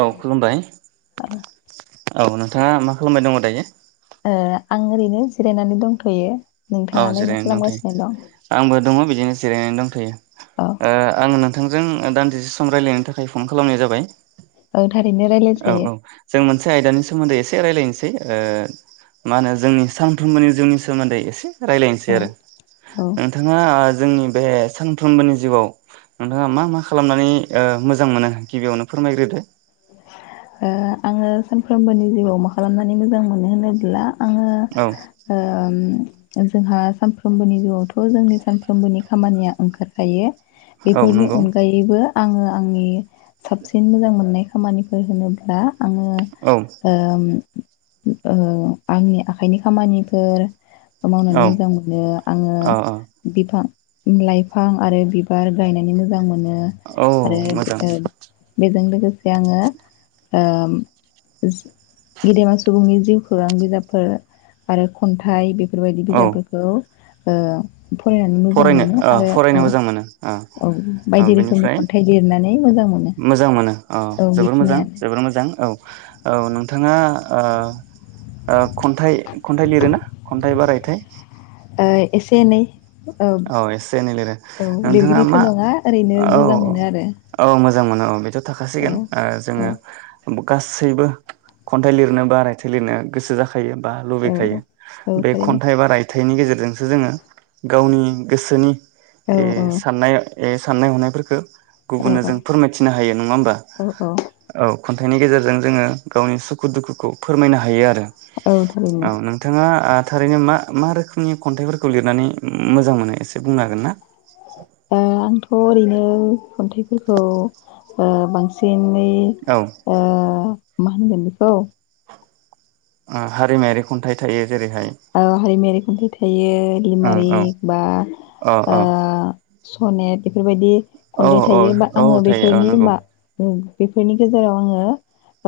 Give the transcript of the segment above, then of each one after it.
औ खुलुमबाय। औ नोंथाङा मा खालामबाय दङ दायो? ओ आं ओरैनो जिरायनानै दंथ'यो। औ नोंथाङालाय मा जिरायना खालामगासिनो दं दंथयो। आंबो दङ बिद दिनो जिरायनानै दंथयो। औ ओ आं नोंथ थांजों ओ दान्दिसे सम रायलायनो थाखाय फन खालामनाय जाबाय। औ थारैनो औ रायलायजायो औ जों मोनसे आयदानि सोमोन्दै एस से रायलायनोसै ओ मा होनो जोंनि सानफ्रोमबोनि जोंनि सोमोन्दै एसे रायलायनोसै औ आरो। औ ओ नोंथाङा आ जोंनि बे सानफ्रोमबोनि जिउआव नोंथाङा मा मा खालामनानै ओ मोजां मोनो गिबियावनो फोरमायग्रोदो। ओ आङो सानफ्रोमबोनि जिउआव मा खालामनानै मोजां मोनो होनोब्ला आङो औ ओम ओ जोंहा सानफ्रोमबोनि जिउआवथ' जोंनि सानफ्रोमबोनि खामानिया ओंखारखायो। औ बेफोरनि नंगौ अनगायैबो आङो आंनि साबसिन मोजां मोननाय खामानिफोर होनोब्ला आङो औ ओम ओ आंनि आखायनि खामानिफोर ओ मावनानै औ मोजां मोनो आङो औ बिफां लाइफां आरो बिबार गायनानै मोजां मोनो औ आरो मोजां अ बेजों से आङो गेदेमा सुबुंनि जिउ खौरां बिजाबफोर आरो खन्थाइ बेफो फोरबायदि औ बिजाबफोरखौ ओ फरायनानै मोजां फरायनो मोनो ओ आरो फरायनो औ मोजां मोनो ओ औ औ बायदि रोखोमनि बेनिफ्राय खन्थाइ लिरनानै मोजां मोनो मोजां मोनो औ जोबोर मोजां जोबोर मोजां औ औ नों थाङा ओ ओ खन्थाइ खन्थाइ लिरोना खन्थाइ बाराय [unintelligible] ओ एसे एनै औ एसे एनै लिरो औ नोंथाङा लिरगिरिथ' मा नङा ओरैनो औ मोजां मोनो आरो औ मोजां मोनो औ बेथ' औ थाखासिगोन ओ औ जोङो गासैबो खन्थाइ लिरनो बा रायथाइ लिरनो गोसो जाख [unintelligible] बा औ लुबैखायो औ बे थारैनो खन्थाइ बा रायथ थाइनि गेजेरजोंसो जोङो गावनि गोसोनि औ ए साननाय ए साननाय हनायफोरखो गुबुननो औ जों फोरमायथिनो हायो नङा होमबा औ औ औ खन्थाइनि गेजेरजों जोङो गावनि सुखु दुखुखौ फोरमायनो हायो आरो औ थारैनो औ नोंथाङा आ थारैनो मा मा रोखोमनि खन्थाइफोरखौ लिरनानै मोजां मोनो एसे बुंनो हागोन ना ओ आंथ' ओरैनो खन्थाइफोरखौ ओ बांसिन नै ओ मा होनगोन बेखौ ओं हारिमायारि खन्थाइ थायो जेरैहाय औ हारिमयारि खन्थाइ थायो ओं ओं लिमारिक बा अ ओ अ स'नेट बेफोरबायदि औ खन्थाइ औ थायो बा औ आङो थायो औ बेफोरनि नंगौ मा उम बेफोरनि गेजेराव आङो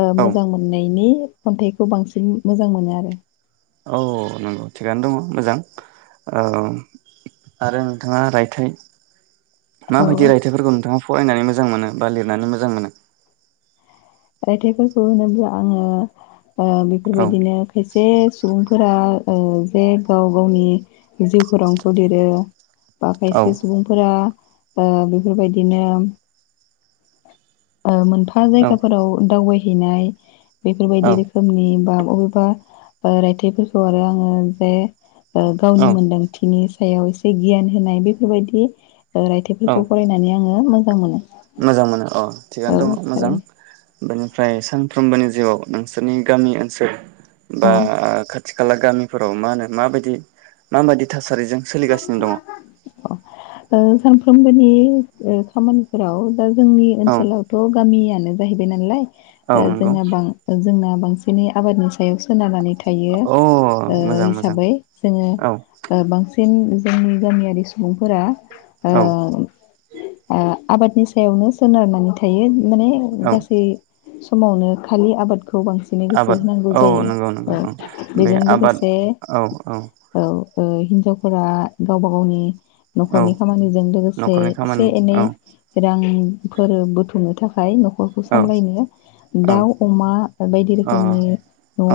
ओ औ मोजां मोननायनि खन्थाइखौ बांसिन मोजां मोनो आरो औ नंगौ थिगानो दङ' मोजां ओ आरो नोंथाङा रायथाइ औ माबायदि रायथाइफोरखौ नोंथाङा फरायनानै मोज जां मोनो बा लिरनानै मोजां मोनो रायथाइफोरखौ होनोब्ला आङो ओ औ बेफोरबायदिनो खायसे सुबुंफोरा ओ जे गाव गावनि जिउ खौरांखौ लिरो बा औ खायसे सुबुंफोरा ओ बेफोरबायदिनो ओ मोनफा औ जायगा दावबायहैनाय बेफोरबायदि रोखोमनि बा बबेबा रायथाइफोरखौ आरो आङो जे औ गावनि मोनदांथिनि सायाव एसे गियान होनाय बेफोरबायदि औ रायथाइफोरखौ फरायनानै आङो मोजां मोजां मोनो मोजां मोनो अ थिगानो औ दङ मोजां थारैनो बेनिफ्राय सानफ्रोमबोनि जिउआव नोंसोरनि गामि ओनसोल बा औ खा खाथि खाला गामिफोराव मा होनो माबायदि मायदि थास अ आ ज [unintelligible] खामानि खामानिफोराव दा जोंनि औ ओनसोलावथ' गामियानो जाहैबाय नालाय औ नंगौ जोंना बां जोंना बांसिनै आबादनि सायाव सोनारनानै थायो अ मोजां मोजां हिसाबै जोङो औ बांसिन जेन जोंनि गामियारि सुबुंफोरा ओ औ आबादनि सायावनो सोनारनानै थायो माने औ गासै समावनो खालि आबाद खौ बांसिनै गोसो आबाद होनांगौ औ जायो नंगौ नंगौ औ बे बेजों आबाद लोगोसे औ औ फोर गावबा गावनि औ न'खरनि खामानिजों लोगोसे न'खरनि एसे खामानि एनै औ रांफोर बुथुमनो नि थाखाय नखरखौ औ सामलायनो औ दाउ अमा बायदि अ रोखोमनि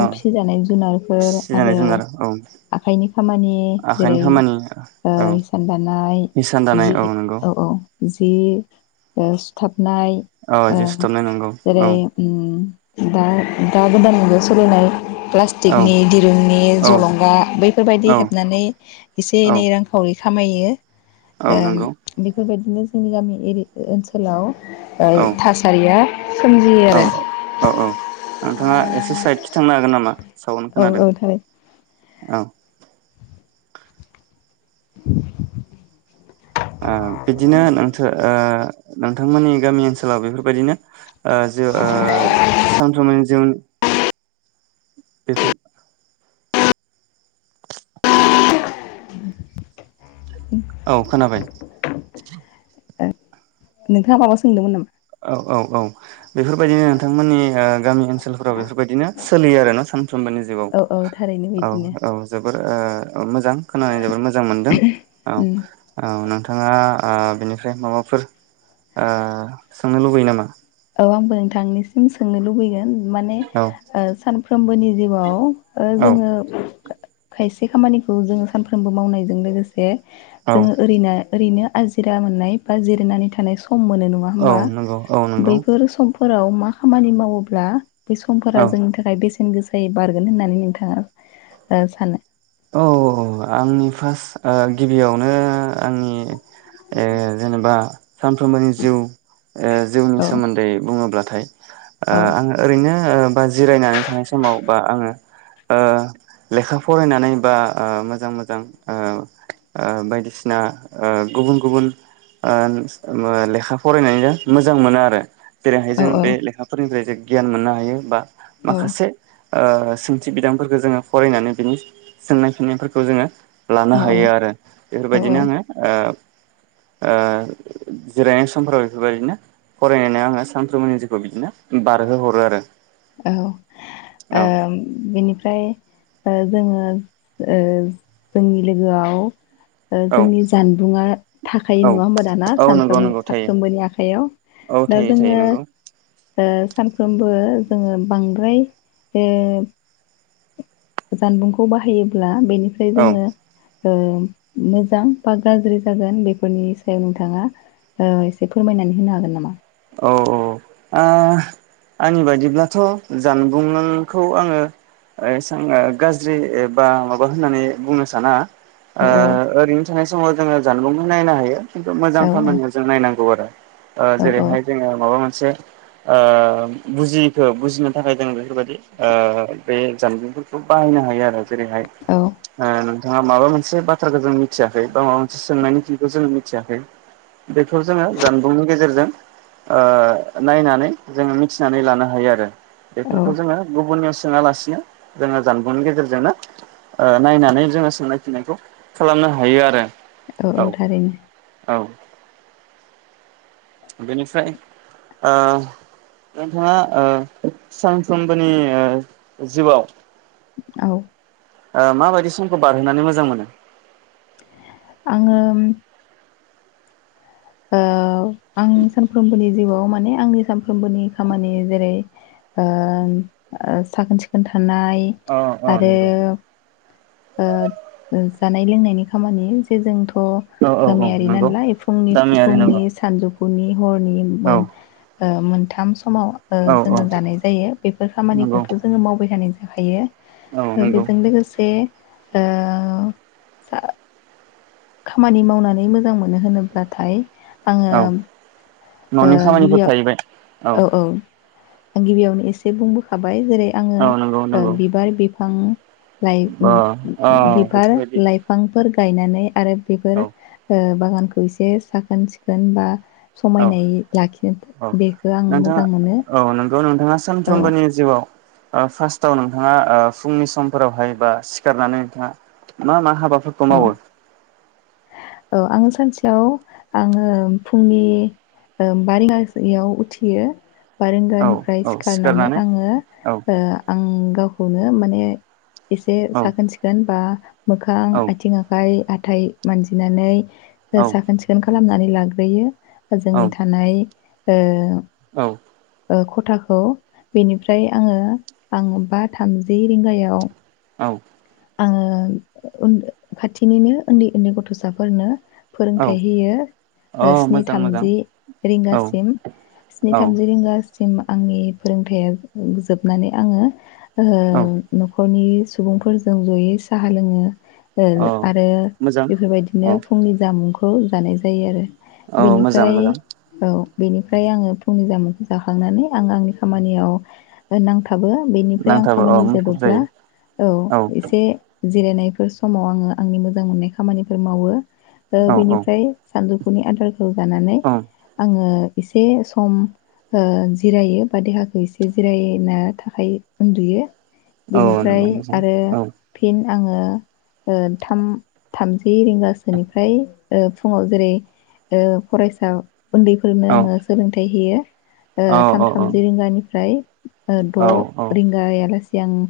अ फिसिजानाय जुनारफोर फिसिजानाय आरो जुनार औ आखाइनि खामानि आखाइनि जेरै खामानि औ इसान दानाय हिसान दानाय जि नंगौ औ औ जि सुथाब नाय औ ओ जि सुथाबनाय नंगौ जेरै औ ओम दा दा गोदाननिनो सोलिनाय औ प्लास्टिकनि दिरुंनि औ जलंगा बैफोरबायदि औ हेबनानै एसे औ एनै औ रां-खावरि खामायो ओम नंगौ बिफोरबायदि बिदिनो जोंनि गामि एरि ओनसोलाव ओ थासारिया सोमजियो आरो औ-औ औ-औ नोंथाङा एसे साइद थांनो हागोन नामा? सावन औ खोनादों औ थारै औ। [inaudible] बिदिनो नोंथां नोंथांमोननि गामि ओनसोलाव बेफोरबायदिनो सानफ्रोमबोनि जिउ बेफोर औ खोनाबाय नोंथाङा माबा सोंदोंमोन नामा? औ औ-औ बेफोरबायदिनो नोंथांमोननि ओ गामि ओनसोलफोराव बेफोरबायदिनो सोलियो आरो ना सान समबानि जिबआव औ औ थारैनो औ बिदिनो औ जोबोर मोजां खोनानो जोबोर मोजां मोनदों उम औ-औ नोंथाङा ओ बिनिफ्राय माबाफोर सोंनो लुबैयो नामा? औ आंबो नोंथांनिसिम सोंनो लुबैगोन माने औ सानफ्रोमबोनि जिउआव ओ औ जोंङो खायसे खामानिखौ जोंङो सानफ्रोमबो मावनायजों लोगोसे जे औ जोंङो ओरैनो ओरैनो आजिरा मोननाय बा जिरायनानै थानाय सम सम मोनो नङा औ होमबा? नंगौ औ नंगौ बैफोर सम फोराव मा खामानि मावोब्ला बे समफोरा औ जोंनि थाखाय बेसे बेसेन गोसायै बारगोन होननानै नोंथाङा ओ सानो? औ औ आंनि फार्स्ट ओ गिबियावनो आंनि ओ जेनेबा सानफ्रोमबोनि जिउ ओ जिउनि औ सोमोन्दै बुङोब्ला थाय ओ औ आं ओरैनो ओ बा जिरायनानै थानाय समाव बा आङो ओ लेखा फरायनानै बा ओ मोजां मोजां ओ ओ बायदिसिना ओ गुबुन गुबुन ओ ओम लेखा फरायनायजो मोजां मोनो आरो औ बेराहायजों बे लेखाफोरनिफ्राय जों गियान मोननो हायो बा औ माखासे ओ सोंथि बिदांफोरखो जोङो फरायनानै बिनि सोंनाय फिन्नायफोरखौ जोङो लानो औ हायो आरो औ बेफोरबायदिनो आङो ओ ओ जिरायनाय समफोराव बेफोरबायदिनो फरायनायाव आङो सानफ्रोमबोनि जिउखौ बिदिनो बारहोहरो आरो औ ओ औ बेनिफ्राय ओ जोङो ओ जोंनि लोगोआव ओ औ जोंनि जानबुंङा थाखायो औ नङा होमबा दाना औ नंगौ सानफ्रोम नंगौ थायो साफ्रोमबोनि आखाइयाव औ दा थायो थायो जोङो नंगौ ओ सानफ्रोमबो जोङो बांद्राय ओ जानबुंखौ बाहायोब्ला बेनिफ्राय औ जोङो ओ मोजां बा गाज्रि जागोन बेफोरनि सायाव नोंथाङा ओ एसे फोरमायनानै होनो हागोन नामा अ अ आ आंनि बायदिब्लाथ' जानबुंखौ आङो एसां ओ गाज्रि एबा माबा होननानै बुंनो साना औ ओ ओरैनो थानाय समाव जोङो जानबुंखो नायनो हायो खिन्थु मोजां औ खामानियाव जों नायनांगौ आरो ओ औ जेरैहाय माबा मोनसे ओ बुजियिखो बुजिनो थाखाय जोङो बेफोरबादि ओ बे जानबुंफोरखौ बाहायनो हायो आरो जेरैहाय औ ओ नोंथाङा माबा मोन से बाथ्राखो जों मिथियाखै बा माबा मोनसे सोंनायनि फिनखो जोङो मिथियाखै बेखौ जोङो जानबुंनि गेजेरजों ओ नायनानै जोङो मिथिनानै लानो हायो आरो औ बेफोरखौ जोङो गुबुननियाव [unintelligible] जोङो जानबुंनि गेजेरजोंनो ओ नायनानै जोङो सोंनाय फिननायखौ खालामनो हायो आरो औ औ थारैनो औ बेनिफ्राय नोंथाङा सानफ्रोमबोनि जिउआव औ माबायदि समखौ बारहोनानै मोजां मोनो आङो औ आं सानफ्रोमबोनि जिउआव माने आंनि सानफ्रोमबोनि खामानि जेरै साखोन सिखोन थानाय अ अ आरो नंगौ जानाय लोंनायनि खामानि जे जों थ' औ औ औ गामियारि नंगौ नालाय फुंनि गामियारि फुंनि नंगौ सानजौफुनि फुनि हरनि औ मोन मोनथाम समाव औ औ जोङो जानाय जायो बेफोर नंगौ खामानिखौथ' जोङो मावबाय थानाय जायो औ जायो नंगौ बेजों लोगोसे ओ खामानि मावनानै मोजां मोनो होनोब्लाथाय आङो औ न'नि ओ खामानिफोर गिबियाव थाहैबाय औ औ आं गिबियावनो एसे इसे बुंबो खाबाय जेरै औ आङो नंगौ नंगौ बिबार बिफां अ औ बिबार बेफोरबायदि लाइफांफोरखौ गायनानै आरो औ बेफोर बागानखौ एसे साखोन सिखोन बा औ समायनाय लाखिनो औ बे नोंथाङा औ नों [unintelligible] नोंहा औ सानफ्रोमबोनि जिउआव। फार्स्टाव नोंथाङा ओ फुंनि समफोरावहाय बा सिखारनानै नोंथाङा मा मा हा बा फोरखौ औ मावो। औ आङो सानसेयाव आङो फुंनि बा रिगासायाव उथियो। औ बारेंगानिफ्राय औ सिखारनानै आङो औ आं गाव। खौनो माने। एसे औ साखोन सिखोन बा। औ मोखां। थिं आखाइ हाथाय मानजिनानै। औ साखोन सिखोन खालामनानै। लाग्रोयो। जोंनि थानाय। ओ। औ। खथाखौ बेनिफ्राय आङो आं बा थामजि रिंगायाव। औ। आङो खाथिनिनो उन्दै उन्दै गथ'साफोरनो। फोरोंथाइ होयो अ स्नि मोजां मोजां थामजि औ रिंगासिम स्नि औ थामजि रिंगा। सिम आंनि फोरोंथाइआ जोबनानै आङो। औ ओ। गावनि सुबुंफोर। जों ज'यै साहा लोङो। औ आरो मोजां बेफोरबायदिनो औ फुंनि जामुंखौ। खौ जानाय जायो आरो। औ मोजां बेनिफ्राय मोजां औ। बेनिफ्राय आङो फुंनि जामुंखौ जाखांनानै आं आंनि खामानियाव नांथा। बो बेनिफ्राय आं नांथाबो औ खामानि मुखुब जोबोब्ला जायो औ। एसे। जिरायनायफोर समाव आङो आंनि मोजां मोननाय खामानिफोर मावो। औ औ बिनिफ्राय सानजौफुनि आदारखौ जानानै औ आङो। एसे सम ओ जिरायो बा देहाखौ एसे जिरायना थाखायो उन्दुयो। औ नंगौ बेनिफ्राय मोजां आरो औ। फिन आङो थाम थामजि रिंगासोनिफ्राय फुङाव जेरै ओ फरायसा उन्दैफोरनो औ आङो सोलोंथाइ होयो। औ थाम थामजि रिंगानिफ्राय औ द' औ रिंगायालासे आं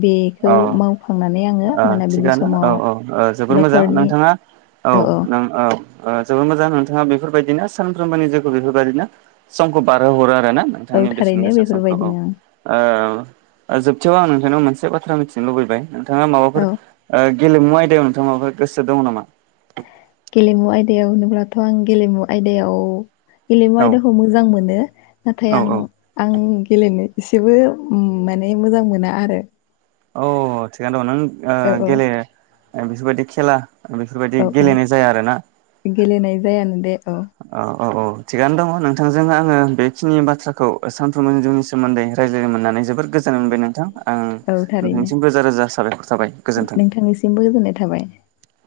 बे औ थिगानो औ समाव औ जोबोर मोजां न'खरनि नोंथाङा औ नों औ। जोबोर मोजां नोंथाङा बेफोरबायदिनो सानफ्रोमबोनि जिउखौ बेफोरबायदिनो समखौ बारहो हरा ना औ नोंथांनि बेसेन थारैनो गोसा समखौ औ। बेफोरबायदिनो जोबथायाव आं नोंथांनियाव मोनसे बा थ्रा मिथिनो लुबैबाय। बिथाङा माबाफोर औ गेलेमु आयदायाव नोंथांङा माबाफोर गोसो दङ नामा। गेलेमु आयदायाव होनोब्लाथ' आं गेलेमु आयदायाव गेलेमु औ आयदाखौ मोजां मोनो नाथाय औ आं औ आं गेलेनो एसेबो माने मोजां मोना आरो। औ थिगानो दं नों ओ औ औ गेले बिफोरबायदि खेला बेफोरबायाददि औ औ गेलेनाय जाया आरोना। गेलेनाय जायानो दे औ। औ औ थिगानो दङ नोंथांजों आङो बेखिनि बाथ्राखौ सानथुमजनि सोमोन्दै रायज्लायनो मोननानै जोबोर गोजोननाय मोनबाय नोंथां। आं औ थारैनो नोंथांनिसिम रोजा रोजा साबायखर थाबाय गोजोन्थों। नोंथांनिसिमबो गोजोननाय थाबाय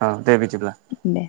अ दे बिदिब्ला दे